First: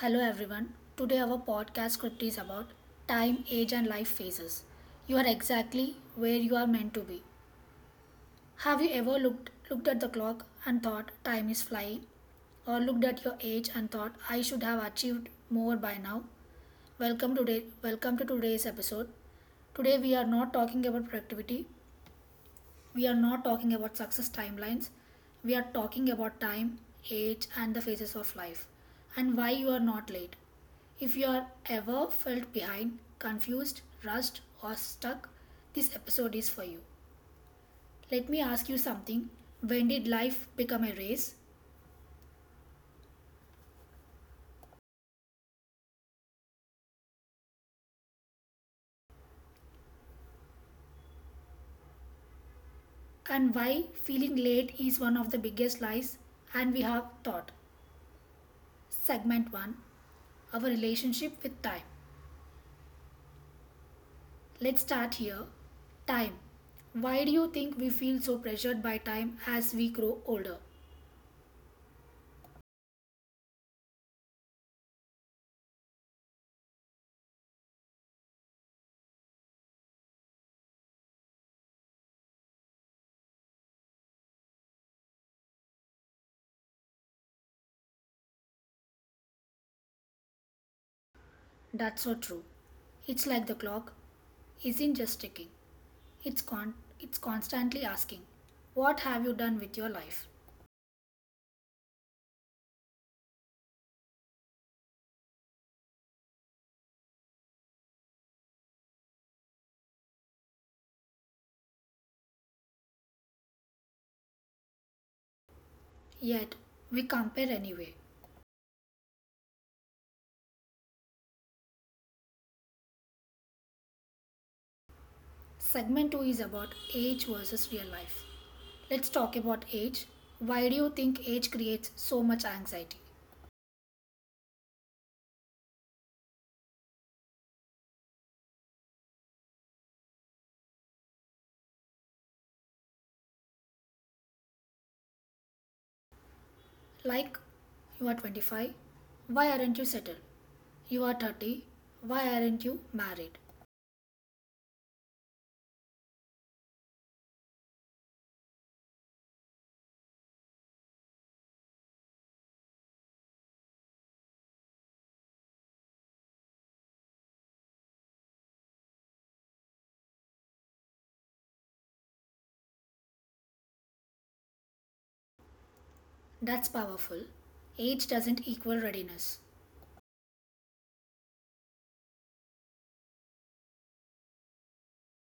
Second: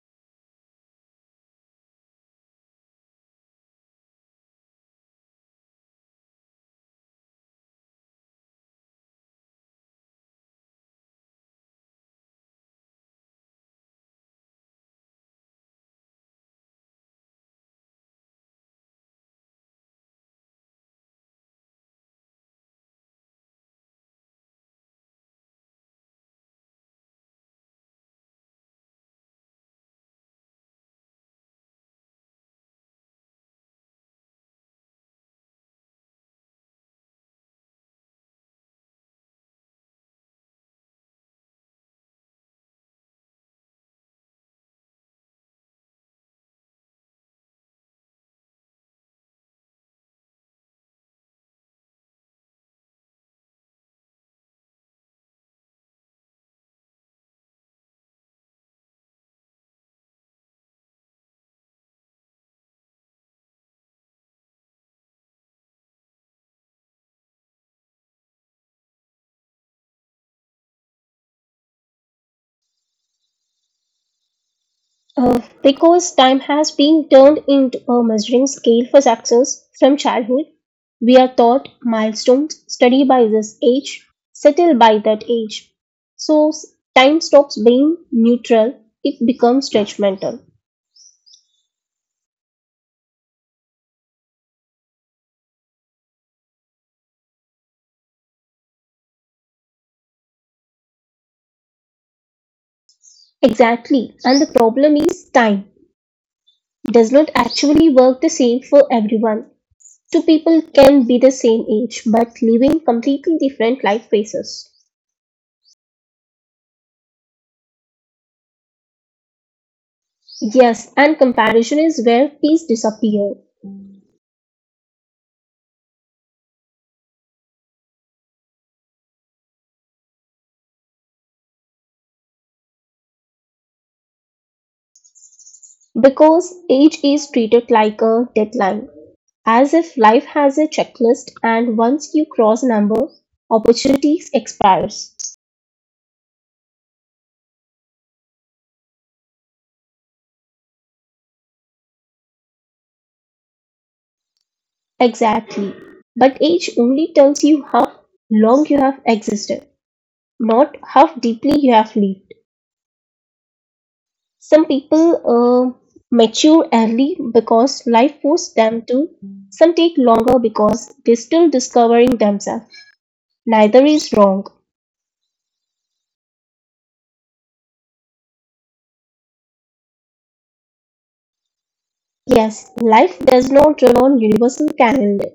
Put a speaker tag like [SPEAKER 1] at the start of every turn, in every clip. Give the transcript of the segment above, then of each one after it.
[SPEAKER 1] Hello everyone. Today our podcast script is about time, age and life phases. You are exactly where you are meant to be. Have you ever looked at the clock and thought time is flying or looked at your age and thought I should have achieved more by now? Welcome to today's episode. Today we are not talking about productivity, we are not talking about success timelines. We are talking about time, age, and the phases of life, and why you are not late. If you are ever felt behind, confused, rushed, or stuck, this episode is for you. Let me ask you something. When did life become a race? And why feeling late is one of the biggest lies and we have taught. Segment 1. Our relationship with time. Let's start here. Time. Why do you think we feel so pressured by time as we grow older?
[SPEAKER 2] Because time has been turned into a measuring scale for success from childhood, we are taught milestones, study by this age, settle by that age. So s- Time stops being neutral, it becomes judgmental.
[SPEAKER 1] That's so true. It's like the clock isn't just ticking. It's con- it's constantly asking, what have you done with your life?
[SPEAKER 2] Exactly, and the problem is time does not actually work the same for everyone. Two people can be the same age but living completely different life phases.
[SPEAKER 1] Yet we compare anyway.
[SPEAKER 2] Yes, and comparison is where peace disappears.
[SPEAKER 1] Segment 2 is about age versus real life. Let's talk about age. Why do you think age creates so much anxiety?
[SPEAKER 2] Because age is treated like a deadline, as if life has a checklist and once you cross a number, opportunities expires.
[SPEAKER 1] Like, you are 25, why aren't you settled? You are 30. Why aren't you married?
[SPEAKER 2] Exactly. But age only tells you how long you have existed, not how deeply you have lived. Some people mature early because life forced them to. Some take longer because they're still discovering themselves. Neither is wrong.
[SPEAKER 1] That's powerful. Age doesn't equal readiness.
[SPEAKER 2] Yes, life does not run on universal calendar.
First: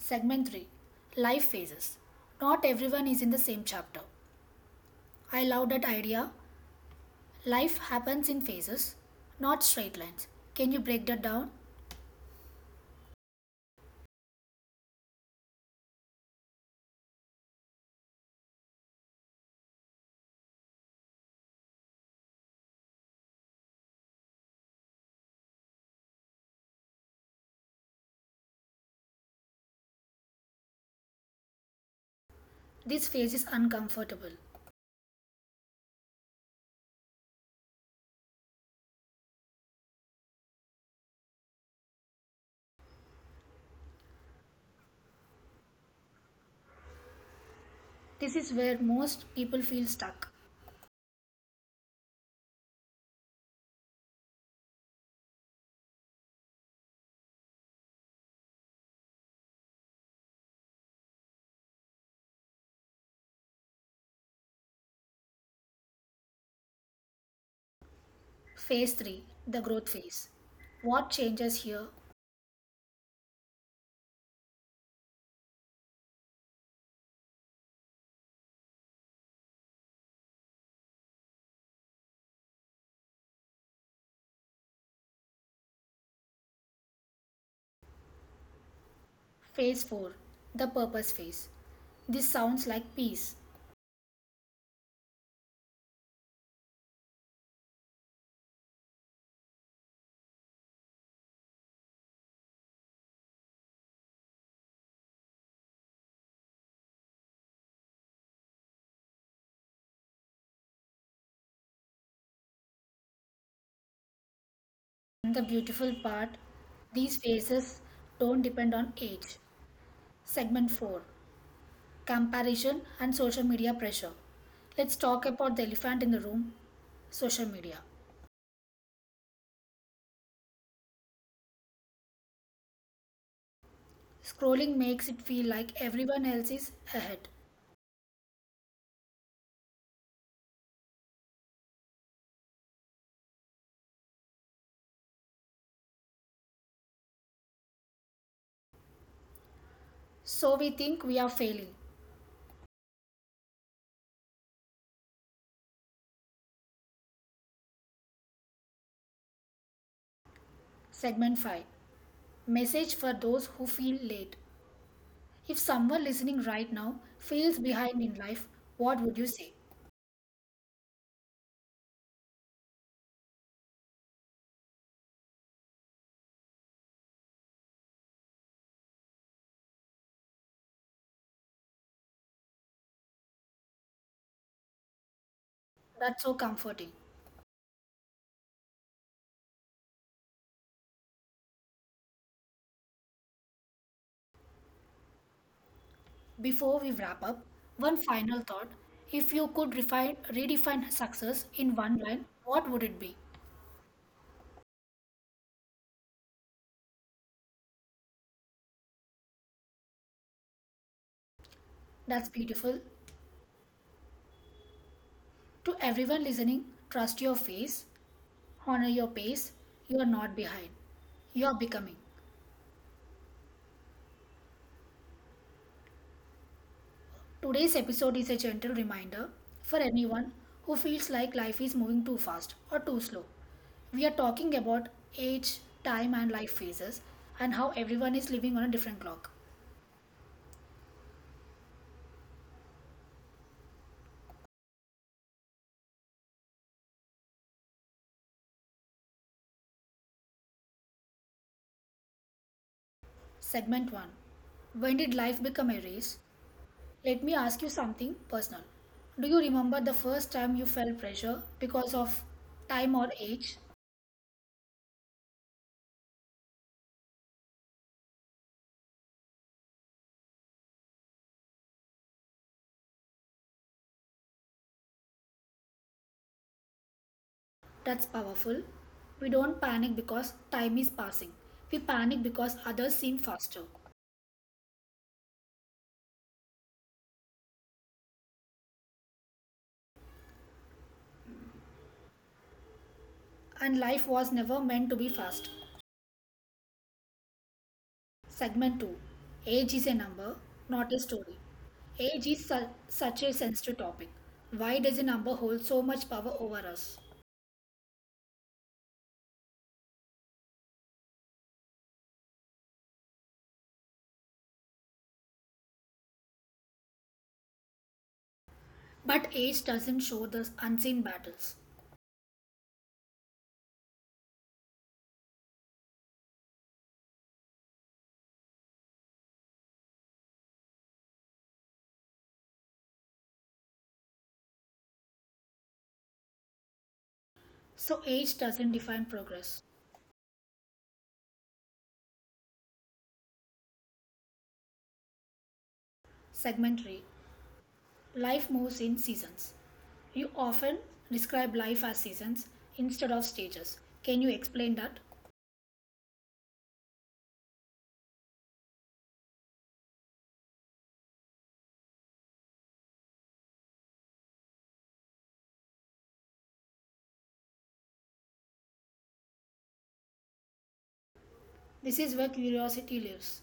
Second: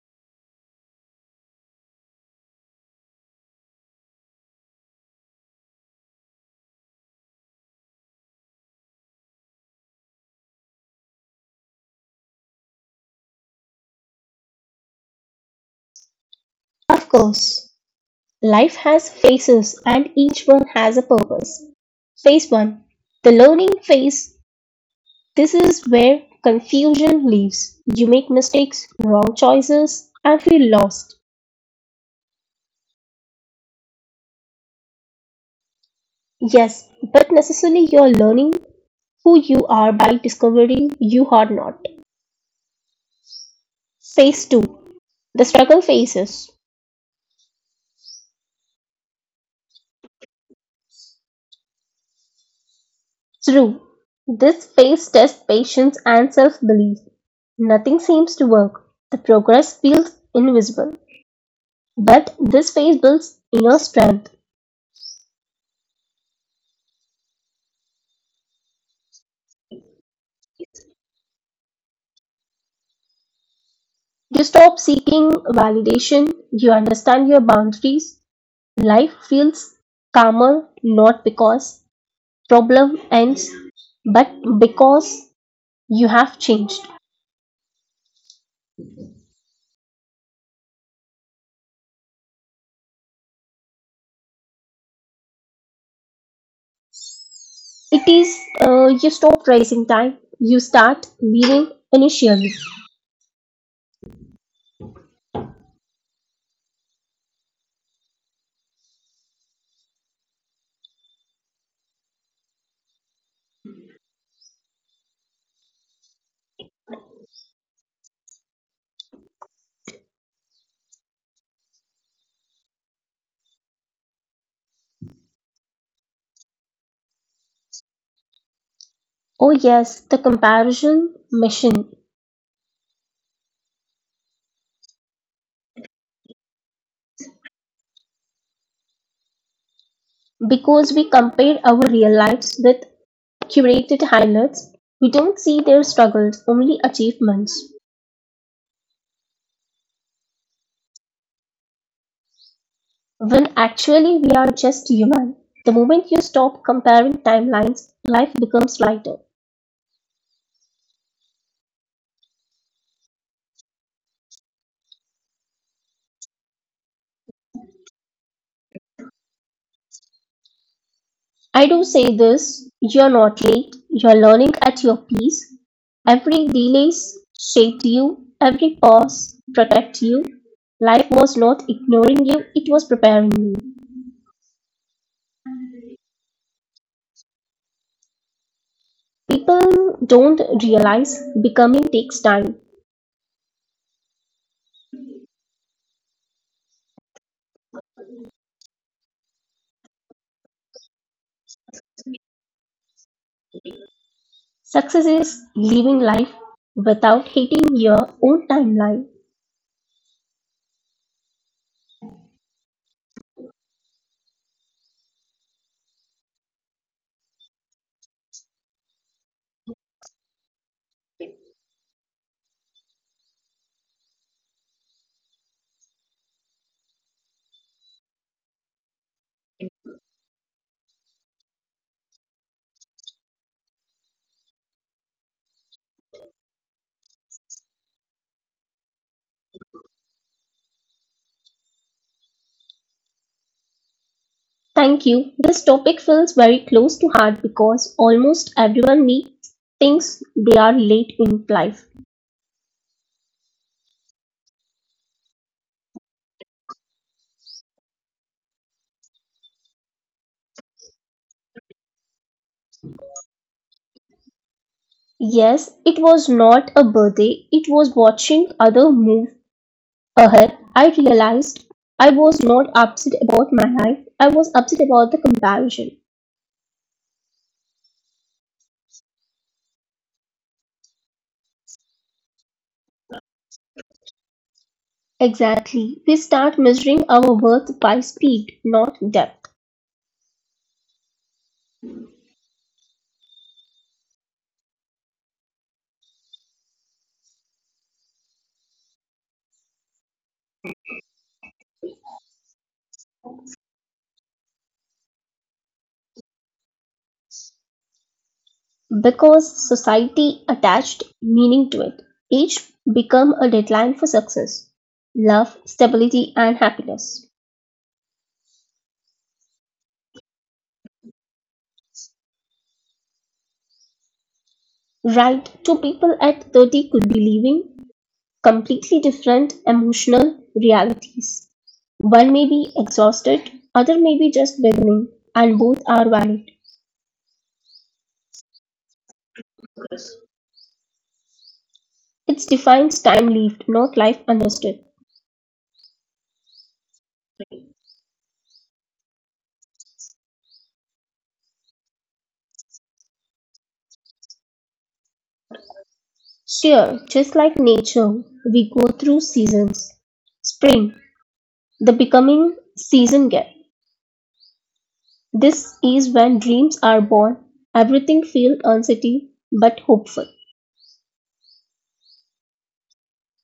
[SPEAKER 1] Segment 3. Life phases. Not everyone is in the same chapter. I love that idea. Life happens in phases, not straight lines. Can you break that down?
[SPEAKER 2] Of course, life has phases and each one has a purpose. Phase 1. The learning phase. This is where confusion lives. You make mistakes, wrong choices, and feel lost.
[SPEAKER 1] This phase is uncomfortable.
[SPEAKER 2] Yes, but necessarily you're learning who you are by discovering you are not. Phase 2. The struggle phases.
[SPEAKER 1] This is where most people feel stuck.
[SPEAKER 2] Through this phase tests patience and self belief. Nothing seems to work. The progress feels invisible. But this phase builds inner strength.
[SPEAKER 1] Phase 3. The growth phase. What changes here?
[SPEAKER 2] You stop seeking validation, you understand your boundaries. Life feels calmer not because problem ends, but because you have changed.
[SPEAKER 1] Phase 4. The purpose phase. This sounds like peace.
[SPEAKER 2] It is you stop raising time, you start living initially.
[SPEAKER 1] The beautiful part, these phases don't depend on age. Segment 4. Comparison and social media pressure. Let's talk about the elephant in the room, social media.
[SPEAKER 2] Oh, yes, the comparison machine.
[SPEAKER 1] Scrolling makes it feel like everyone else is ahead.
[SPEAKER 2] Because we compare our real lives with curated highlights, we don't see their struggles, only achievements.
[SPEAKER 1] So we think we are failing.
[SPEAKER 2] When actually we are just human. The moment you stop comparing timelines, life becomes lighter.
[SPEAKER 1] Segment 5. Message for those who feel late. If someone listening right now feels behind in life, what would you say?
[SPEAKER 2] I do say this, you're not late, you're learning at your pace. Every delay shaped you, every pause protected you. Life was not ignoring you, it was preparing you.
[SPEAKER 1] That's so comforting.
[SPEAKER 2] People don't realize becoming takes time.
[SPEAKER 1] Before we wrap up, one final thought. If you could refine, redefine success in one line, what would it be?
[SPEAKER 2] Success is living life without hating your own timeline.
[SPEAKER 1] That's beautiful. To everyone listening, trust your face, honor your pace. You are not behind, you are becoming. Today's episode is a gentle reminder for anyone who feels like life is moving too fast or too slow. We are talking about age, time, and life phases, and how everyone is living on a different clock.
[SPEAKER 2] Thank you. This topic feels very close to heart because almost everyone meets thinks they are late in life.
[SPEAKER 1] Segment 1. When did life become a race? Let me ask you something personal. Do you remember the first time you felt pressure because of time or age?
[SPEAKER 2] Yes, it was not a birthday, it was watching other move ahead. I realized I was not upset about my life, I was upset about the comparison.
[SPEAKER 1] That's powerful. We don't panic because time is passing. We panic because others seem faster.
[SPEAKER 2] Exactly. We start measuring our worth by speed, not depth.
[SPEAKER 1] And life was never meant to be fast. Segment 2. Age is a number, not a story. Such a sensitive topic. Why does a number hold so much power over us?
[SPEAKER 2] Because society attached meaning to it, age became a deadline for success, love, stability, and happiness.
[SPEAKER 1] But age doesn't show the unseen battles.
[SPEAKER 2] Right, two people at 30 could be living completely different emotional realities. One may be exhausted, other may be just beginning, and both are valid.
[SPEAKER 1] So age doesn't define progress.
[SPEAKER 2] It defines time lived, not life understood.
[SPEAKER 1] Segmentary, life moves in seasons. You often describe life as seasons instead of stages. Can you explain that?
[SPEAKER 2] Sure, just like nature, we go through seasons. Spring, the becoming season gap. This is when dreams are born. Everything feels uncertain but hopeful.
[SPEAKER 1] This is where curiosity lives.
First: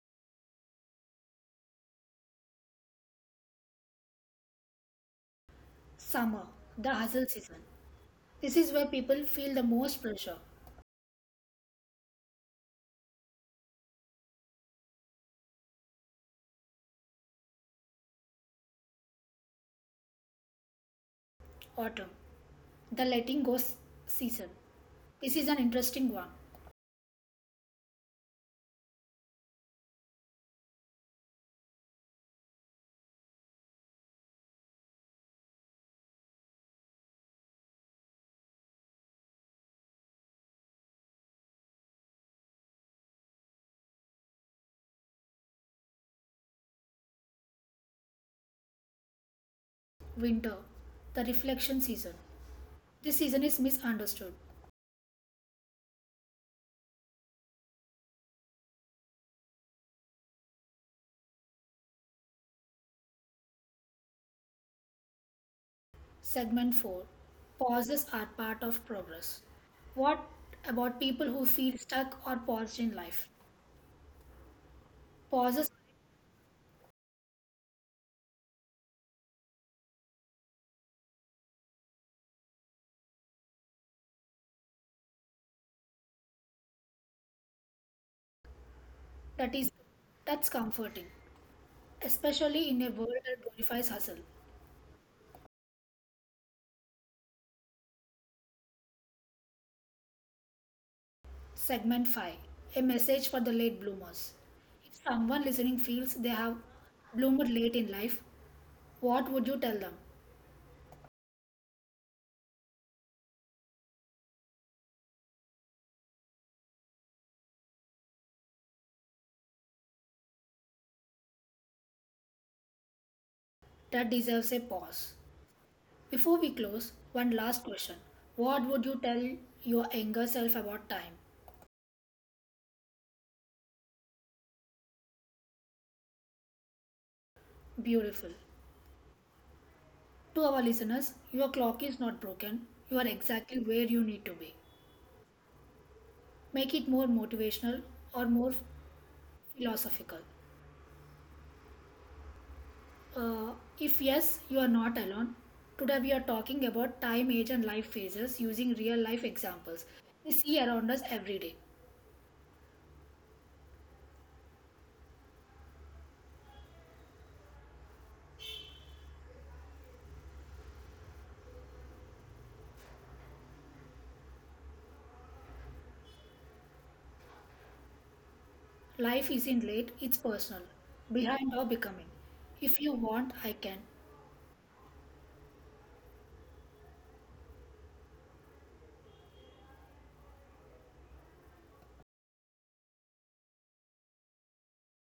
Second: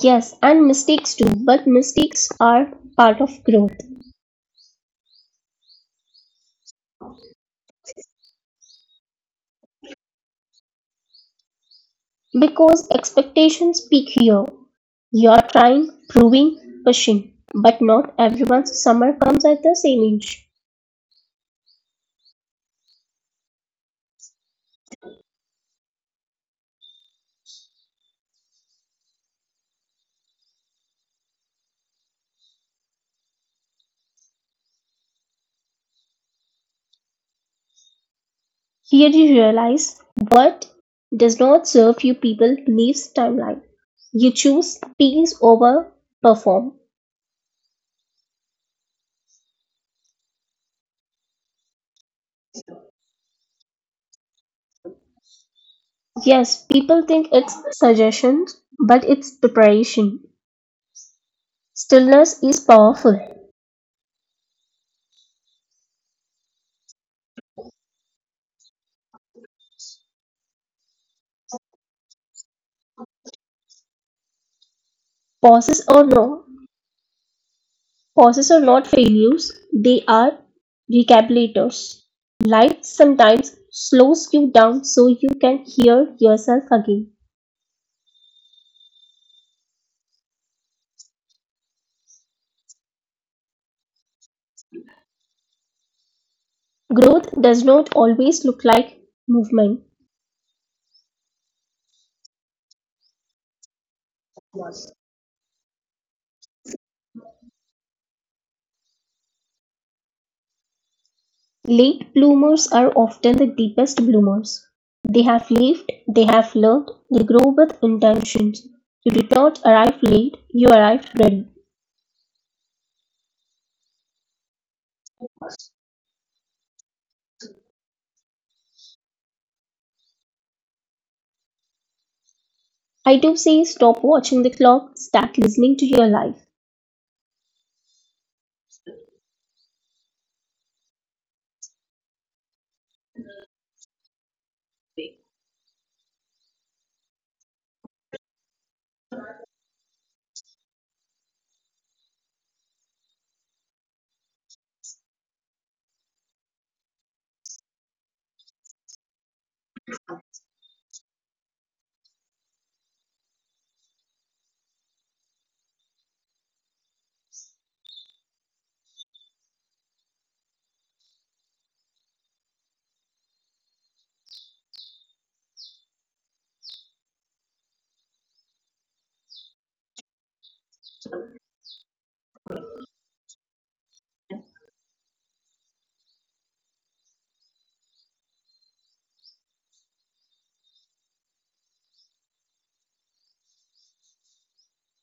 [SPEAKER 2] Yes, and mistakes too, but mistakes are part of growth
[SPEAKER 1] Summer, the hustle season. This is where people feel the most pressure.
[SPEAKER 2] because expectations peak here. You're trying, proving, pushing, but not everyone's summer comes at the same age.
[SPEAKER 1] Autumn, the letting go season. This is an interesting one.
[SPEAKER 2] Here you realize what does not serve you people leaves timeline. You choose peace over perform.
[SPEAKER 1] Winter, the reflection season. This season is misunderstood.
[SPEAKER 2] Yes, people think it's suggestions, but it's preparation. Stillness is powerful.
[SPEAKER 1] Segment 4. Pauses are part of progress. What about people who feel stuck or paused in life? Pauses,
[SPEAKER 2] Pauses or no, pauses are not failures, they are recalculators. Life sometimes slows you down so you can hear yourself again.
[SPEAKER 1] that is that's comforting, especially in a world that glorifies hustle.
[SPEAKER 2] Growth does not always look like movement.
[SPEAKER 1] Segment 5, a message for the late bloomers. If someone listening feels they have bloomed late in life, what would you tell them?
[SPEAKER 2] Late bloomers are often the deepest bloomers. They have lived, they have learned, they grow with intentions. You did not arrive late, you arrived ready.
[SPEAKER 1] That deserves a pause. Before we close, one last question. What would you tell your younger self about time?
[SPEAKER 2] I do say stop watching the clock, start listening to your life.
[SPEAKER 1] Beautiful. To our listeners, your clock is not broken, you are exactly where you need to be. Make it more motivational or more philosophical. Uh, if yes, you are not alone. Today we are talking about time, age, and life phases using real life examples we see around us every day. Life isn't late, it's personal, behind our becoming. If you want, I can.